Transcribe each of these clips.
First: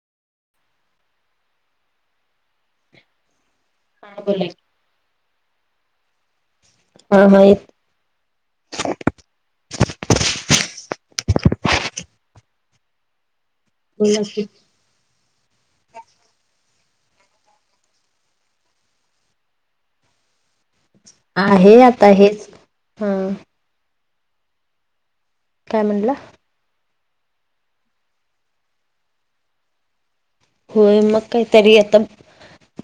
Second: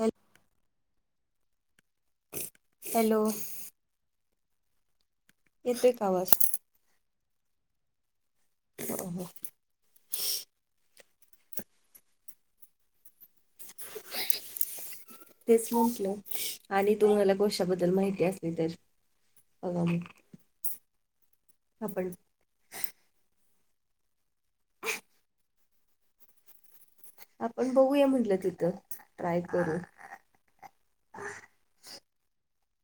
एक. हॅलो. हा बोला की. येतोय का आवाज? हा हा येतो ह ह. होय बाकी तेच म्हटलं, आणि तुम्हाला कोषाबद्दल माहिती असली तर. [unintelligible] आहे, आता आपण हेच हा. काय म्हणला? आपण बघूया म्हटलं तिथं, ट्राय करू. होय, मग काहीतरी आता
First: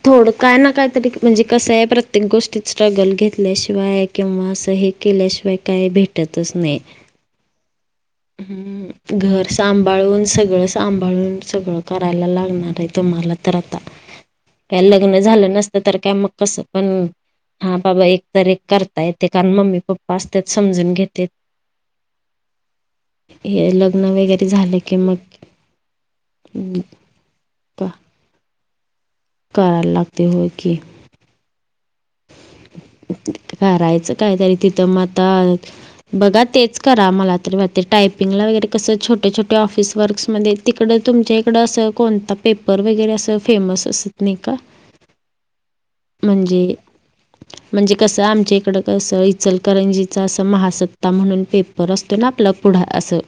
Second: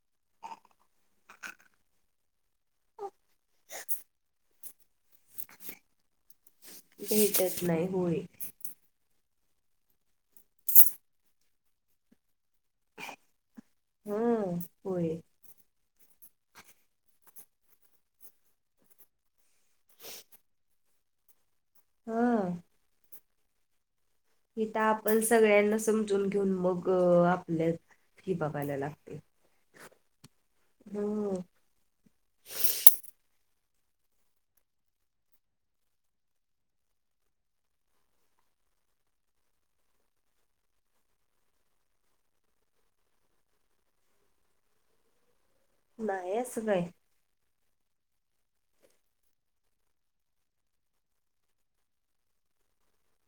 थोडं काय ना काय तरी, म्हणजे कसंय प्रत्येक गोष्टीत स्ट्रगल घेतल्याशिवाय किंवा असं हे केल्याशिवाय काय भेटतच नाही. भेटत नाही होय. हम्म. घर सांभाळून सगळं सांभाळून सगळं करायला लागणार आहे तुम्हाला तर आता. हं काय होय लग्न झालं नसतं तर काय मग कसं पण हा बाबा एक तर एक करता येते. कारण मम्मी पप्पा असते समजून घेतेत. हं हे लग्न वगैरे इथ झालं की आपण मग सगळ्यांना समजून घेऊन मग आपल्यात ही बघायला लागते. करायला लागते होय की. हम्म. करायचं काहीतरी. तिथं म आता बघा तेच करा मला तरी वाटते. टायपिंगला वगैरे कसं छोटे छोटे ऑफिस वर्क्समध्ये तिकडं तुमच्या इकडं असं कोणता पेपर वगैरे असं फेमस असत नाही का? नाही म्हणजे असं काय म्हणजे कसं आमच्या इकडं कसं, इचलकरंजीच असं महासत्ता म्हणून पेप पर असतोय ना आपलं पुढ असं,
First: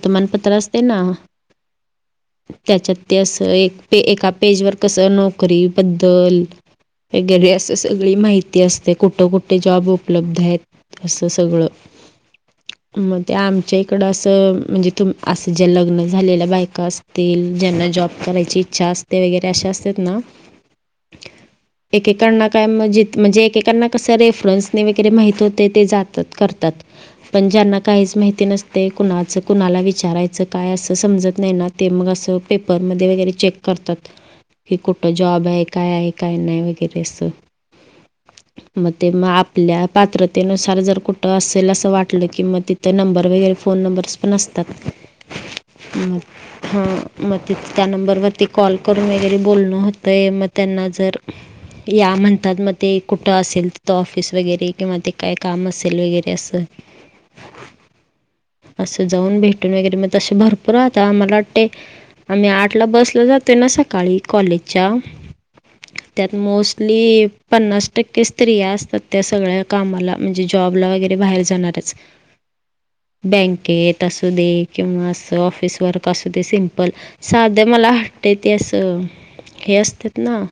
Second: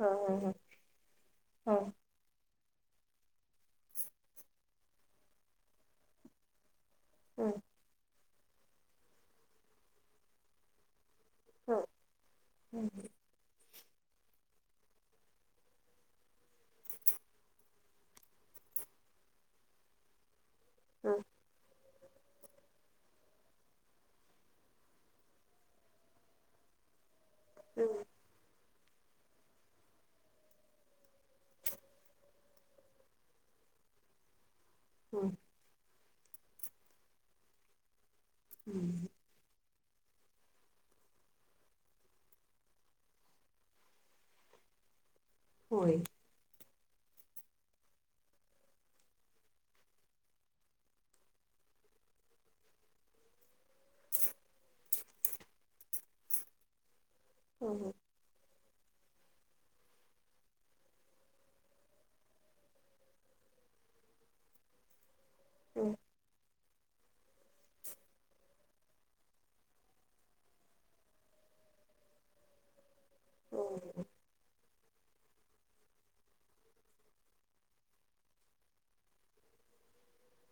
हा हा असते ना. हा त्याच्यात ते असं एक एका पेजवर कसं नोकरी बद्दल हा वगैरे असं सगळी माहिती असते, कुठं कुठे जॉब उपलब्ध आहेत. असं सगळं. हा मग ते आमच्या इकडं असं म्हणजे तुम असं ज्या लग्न झालेल्या बायका असतील, ज्यांना जॉब करायची इच्छा अस ते वगैरे अश्या असतात ना. ह. एकेकांना काय म जे म्हणजे एकेकांना कसं रेफरन्सने वगैरे माहीत होते ते जातात करतात. पण ज्यांना काहीच माहिती नसते, कुणाचं कुणाला विचारायचं काय असं समजत नाही ना ते मग अस पेपर मध्ये वगैरे असं चेक करतात. की कुठ जॉब हाय काय काय नाही वगैरे अस. मग ते मग आप आपल्या पात्रतेनुसार जर कुठं असेल असं वाटलं की मग तिथं नंबर वगैरे फोन नंबर नसतात होय मग. हा मग त्या नंबरवरती कॉल करून वगैरे बोलण होतय. मग त्यांना जर [inaudible] या म्हणतात मग ते कुठं असेल त ऑफिस वगैरे किंवा ते काय काम असेल वगैरे असं हो ह. असं जाऊन भेटून वगैरे मग ते भरपूर राहता आमला वाटते. आम्ही आठला बसल जातोय ना सकाळी कॉलेजच्या. हम. त्यात मोस्टली पन्नास टक्के स्त्रिया असतात, त्या सगळ्या कामाला. म्हणजे जॉबला वगैरे बाहेर जाणारच. हं बँकेत असू दे किंवा असं ऑफिस वर्क असू दे, सिंपल. साधं मला वाटतंय ते असं, हे असत्यात ना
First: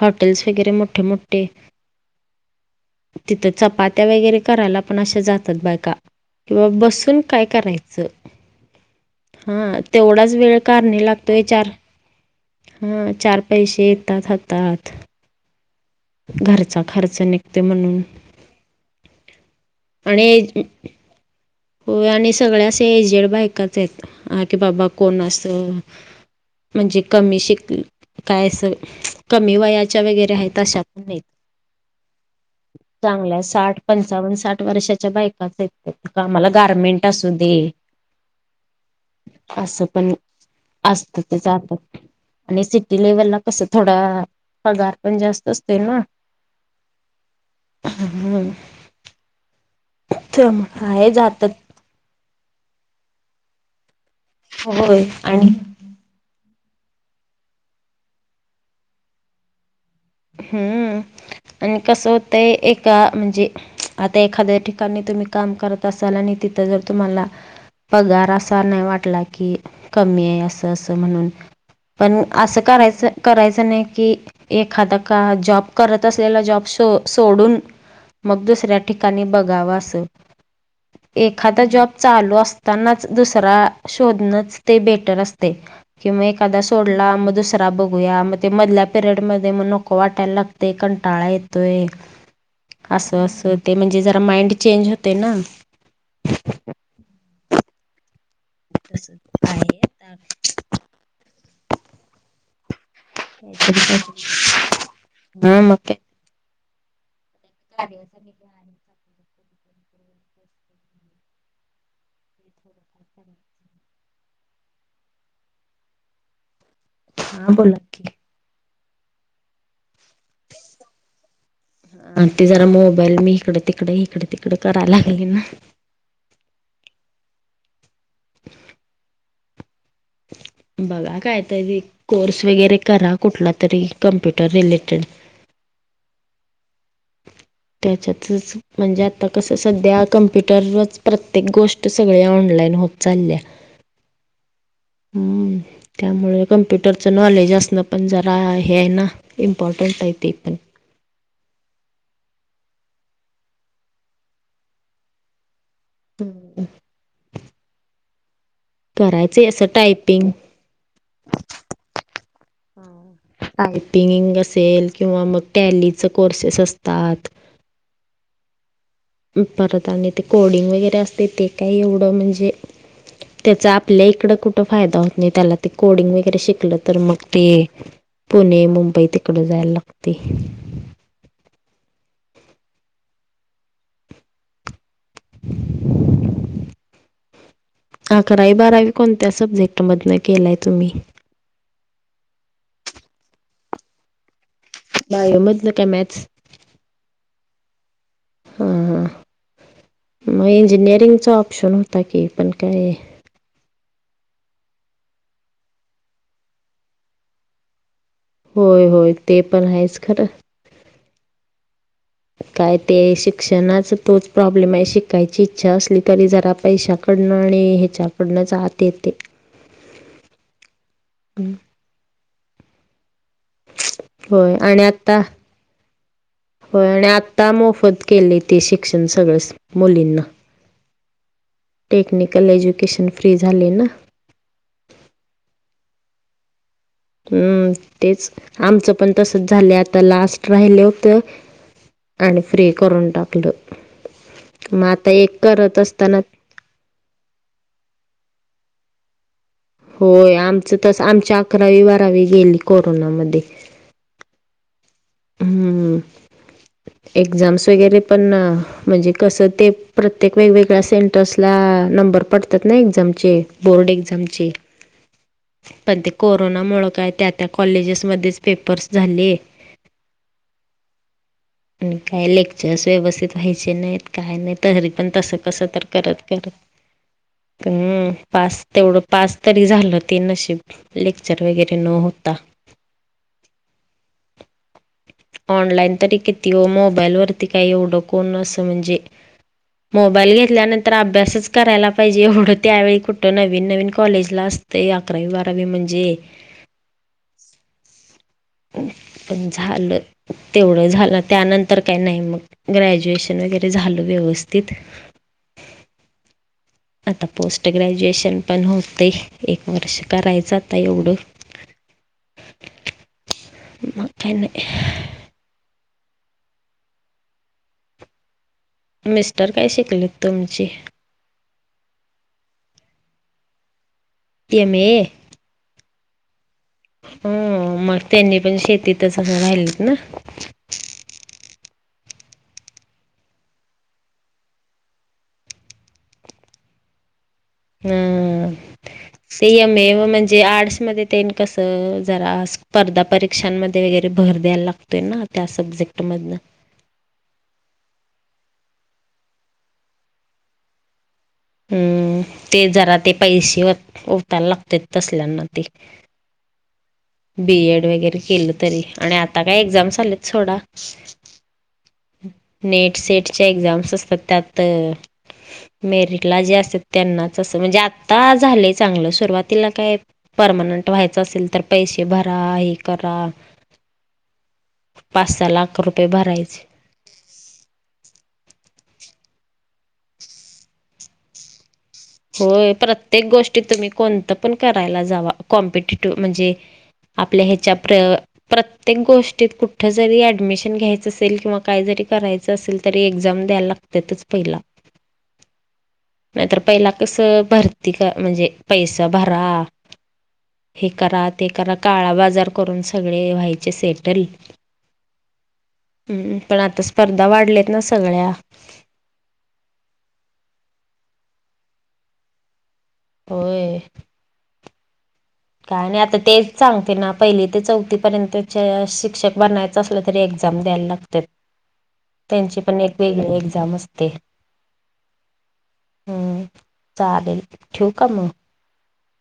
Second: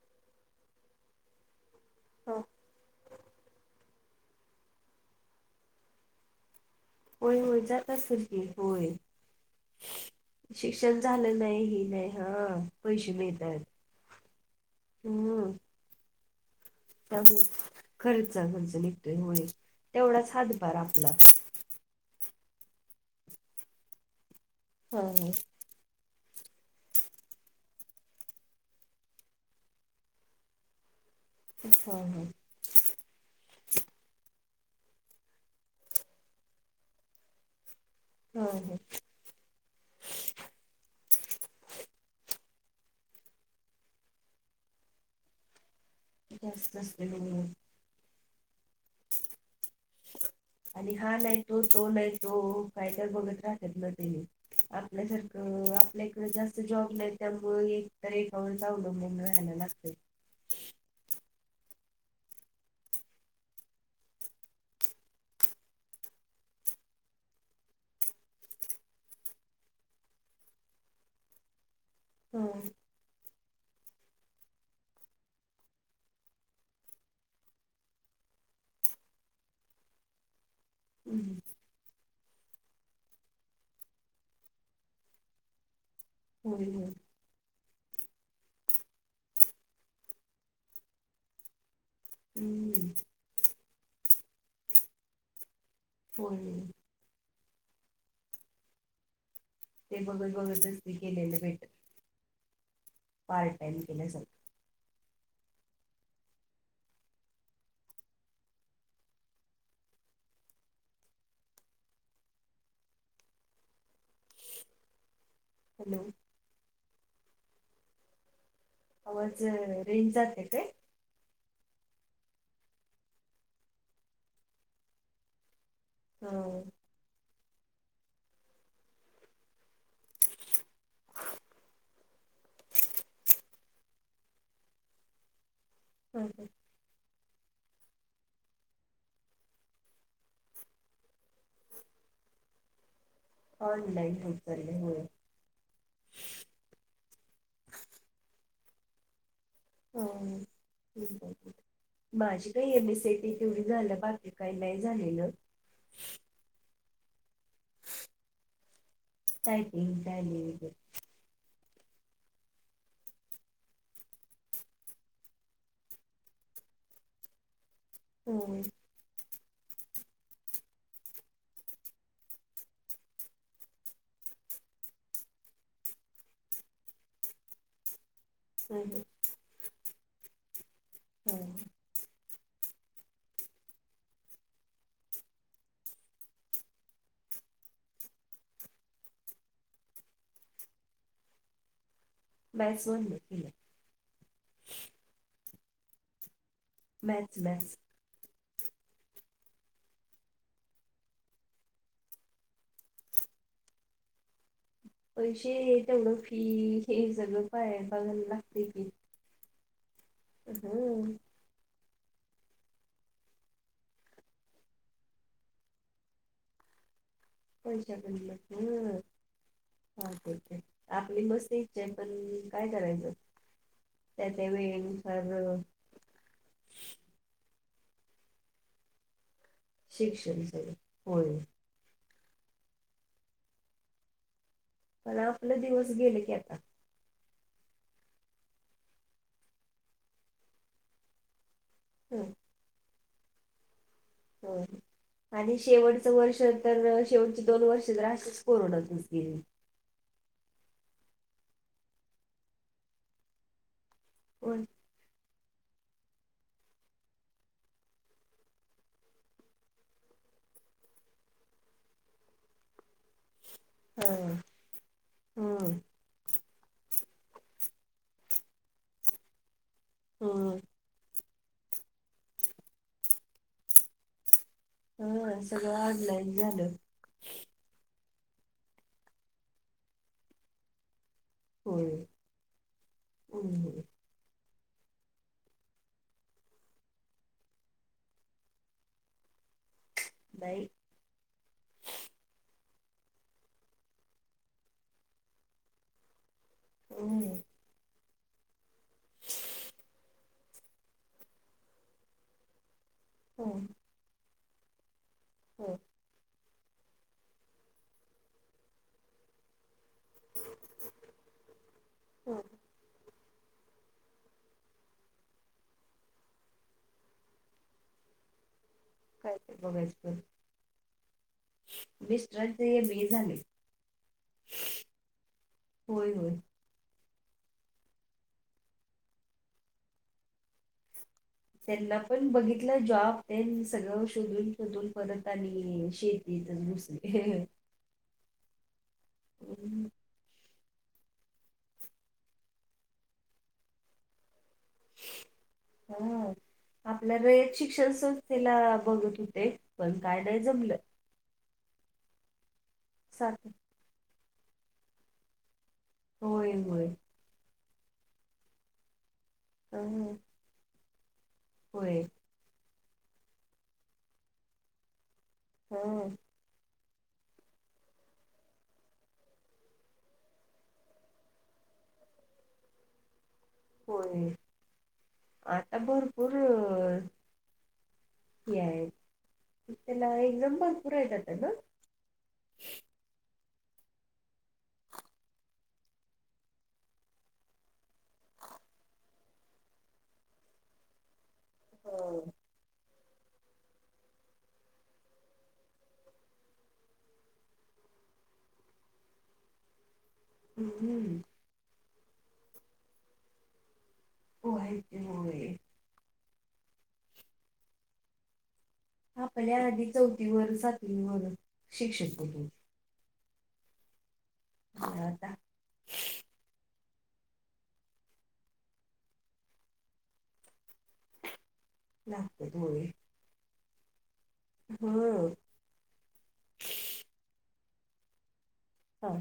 हॉटेल्स वगैरे मोठे मोठे हो. तिथ चपात्या वगैरे करायला पण अ जातात बायका किंवा बस अजून होय काय होय जात करायचं. असेल की होय हा तेवढाच वेळ शिक्षण कारणे झालं लागतोय नाही चार हे नाही हा हा पैसे चार मिळतात पैसे हात हातात हम्म. घरचा खा त्यामुळे खर्च खर्च निघतोय आणि तेवढाच एज हातभार आपला. होय आणि सगळ्या असे एजेड बायकच आहेत हा कि बाबा हा कोण हा असत. म्हणजे कमी शिक काय अस कमी वयाच्या वगैरे आहेत तशाततण नाही. हा हा. चांगल्या साठ पंचावन्न साठ वर्षाच्या बायकाच आहेत. आम्हाला गारमेंट असू दे. हा ह. असं पण असत ते जातात. आणि सिटी लेव्हलला कस थोडा पगार पण जास्त असत ना. जास्त असते हो हो. हम ह. आणि आहे हा नाही जातात तो, तो नाही तो, काय तर बघत राहत ना ते. होय आपल्या सारख आणि आपलं. जास्त जॉब नाही त्यामुळ एक तर एका आ जावलं म्हून वयला लागत. हम्म आणि कसं होतंय एका म्हणजे. आता एखाद्या ठिकाणी तुम्ही काम करत असाल आणि तिथं जर तुम्हाला. पगार असा नाही वाटला की कमी आहे असं असं म्हणून. पण हा असं करायचं करायचं नाही की एखादा. का जॉब करत असलेला जॉब सोडून. मग दुसऱ्या ठिकाणी बघाव अस हम्म एखादा जॉब. चालू असतानाच दुसरा शोधणच ते बेटर असते. किंवा एखादा होय होय सोडला मग दुसरा बघूया मग ते मधल्या पिरियड मध्ये मग नको. कवाट्याला लागते कंटाळ येतोय. हम्म असं असं ते म्हणजे जरा माइंड चेंज होते ना. होय. तं आहे. ते बघ आता बघत स्त केलेले भेट. हा मग चा. [inaudible] हॅलो. हा बोल. आवाज रेंज जात्या काय. अ ते जरा मोबाईल मी इकडे, तिकडे, इकडे, तिकडे करायला लागली ना. हो. बघा काय तरी. कोर्स वगैरे करा कुठला तरी. Computer related. होय. त्याच्यातच म्हणजे आता कसं सध्या कम्प्युटरवरच प्रत्येक गोष्ट सगळे ऑनलाईन होत चाल्या. ऑनलाईन होत चाले होय. हम्म त्यामुळे कम्प्युटरचं नॉलेज असणं पण जरा, हे आहे ना. इंपॉर्टन्ट हाय तेे पण. [unintelligible] माझी काही M S C I T तेवढी झाल्या, बाकी काही नाही झालेलं. [unintelligible] करायचे असं टायपिंग [unintelligible] टायपिंग असेल किंवा मग टॅलीच कोर्सेस असतात. हम्म. परत आणि ते कोडिंग वगैरे असतय, ते काय एवढं म्हणजे त्याचा आपल्या इकड कुठं फायदा होत नाही, त्याला ते कोडिंग वगैरे शिकलं तर मग ते [inaudible] पुणे, मुंबई तिकडं जायला लागतय. हम्म. अकरावी बारावी कोणत्या सब्जेक्ट मधन केलाय तुम्ही? मॅथ्स् मध्न केल्या. बायोमधन काय मॅथ्स? Maths maths. हा हा मग इंजिनिअरिंगचा ऑप्शन होता की, पण काय पैसे तेवढं फी हे सगळं काय, बघायला होय होय ते पण आहेच खरं. हम्म. काय ते शिक्षणाच तोच प्रॉब्लेमाय, शिकायची इच्छा असली तरी जरा पैशा कडणं आणि ह्याच्या कडनंच आत येतय. हा तेच की. आपली हं. मस्त इच्छाय पण काय करायचं. त्या त्या होय आणि आता, वेळेनुसार होय आणि आ आता मोफत केलय ते शिक्षण सगळंच. मुलींना शिक्षण [unintelligible] होय टेक्निकल एज्युकेशन फ्री झालय ना? पण आपलं दिवस गेले की आता. हम्म, तेच आमचं पण तसच झालं आता लास्ट राहिलत त्यानं फ्री करून टाकलं. हो, मग आता एक आणि करत शेवटचं असताना वर्ष तर शेवटची दोन वर्ष जर असच कोरोनातूनच गेल. होय आमचं तस आमच्या अकरावी बारावी गेली कोरोनामध्ये. हो, हम्म, [inaudible] एक्झाम्स वगैरे पण म्हणजे कसं ते प्रत्येक वेगवेगळ्या सेंटर्सला नंबर पड कुठल्या एक्झाम चे, बोर्ड हा एक्झाम चे हम्म [inaudible] पण ते कोर कोरोनामुळं काय त्या त्या कॉलेजेसमध्येच पेपर्स झाले. हम्म. आणि काय लेक्चर्स व्यवस्थित व्हायचे नाहीत. काय नाही तरी पण तसं हा कसं सगळं तर ऑनलाईन करत-करत झालं. ह पास तेवढं पास तरी झालं ते नशीब लेक्चर वगैरे होय. न होता. [unintelligible] ऑनलाईन तरी किती हो मोबाईल वरती काही उओडकूनसं म्हणजे. मोबाईल नाही घेतल्यानंतर तर अभ्यासच करायला पाहिजे एवढं त्यावेळी कुठं नवीन नवीन कॉलेजला असते या. [unintelligible] बारावी म्हणजे. हम्. पण झालं तेवढ झालं त्यानंतर काही नाही मग ग्रॅजुएशन. किचन हो वगैरे झालं व्यवस्थित. हो आता पोस्ट ग्रॅज्युएशन पण होतं एक वर्ष करायचं आता एवढं. हो म का नाही. मिस्टर काय शिकलेत तुमची. मिस्टरांचा एम बी. ए झालंय. M A. होय होय. हम मग त्यांनी पण शेतीतच असं राहिलेत ना. त्यांना पण बघितलं जॉब ते सगळं शोधून परत आणि शेती. [inaudible] [unintelligible] हम हम्म [inaudible] म्हणजे आर्टसमध्येध्ये. कस जरा स्पर्धा परीक्षांमध्ये वगैरे भर द्यायला लागत. तेना त्या सब्जेक्ट मधन. आपल्याला एक शिक्षण संस्थेला बघत होते पण काय नाही जमलं. हम् ते जरा ते सारखं पैसे उतायला लागते तसल्यांना ते. होय होय. बीएड वगैरे केलं तरी आणि आता काय ह एक्झामस आले थोडा. होय. नेट सेटच्या एक्झाम्स असतात त्यात ह मेरिटला जे असतात. त्यांनाच असं म्हणजे आत्ता झालंय चांगलं सुरुवातीला काय. परमानंट व्हायच असेल तर पैसे भरा हे करा. होय पाच सहा आता लाख रुपये भरपूर. भरायचे ये त्याला एक दंब भरपुर जात ना. होय प्रत्येक गोष्टी तुम्ही कोणतं पण करायला जावा कॉम्पिटेटिव्ह म्हणजे. आपल्या ह्याच्या प्र प्रत्येक गोष्टीत कुठ जरी ऍडमिशन घ्यायचं. किंवा काही जरी हो. करायच. अस कसेल तर ऐगझाम द्या लागत प पहिला कसं भरती क म्हणजे पैसा भरा हे हम्म करा. ते करा काळा बाजार करून सगळे व्हायचे सेट. हो आहेती हो. हम्म पण आता स्पर्धा वाढल्यात ना सगळ्या. आपल्या आधी चौथीवर सातवीवर शिक्षक होतो. होय. होता. काय आणि आता तेच सांगते ना पहिली ते चौथी पर्यंतच्या शिक्षक बनय. असल्या तरी एक्झाम द्यायला लागत. [unintelligible] त्यांची पण एक वेगळी एक्झाम असते. हो हो. हम् चालेल ठेवक आहे मग. हा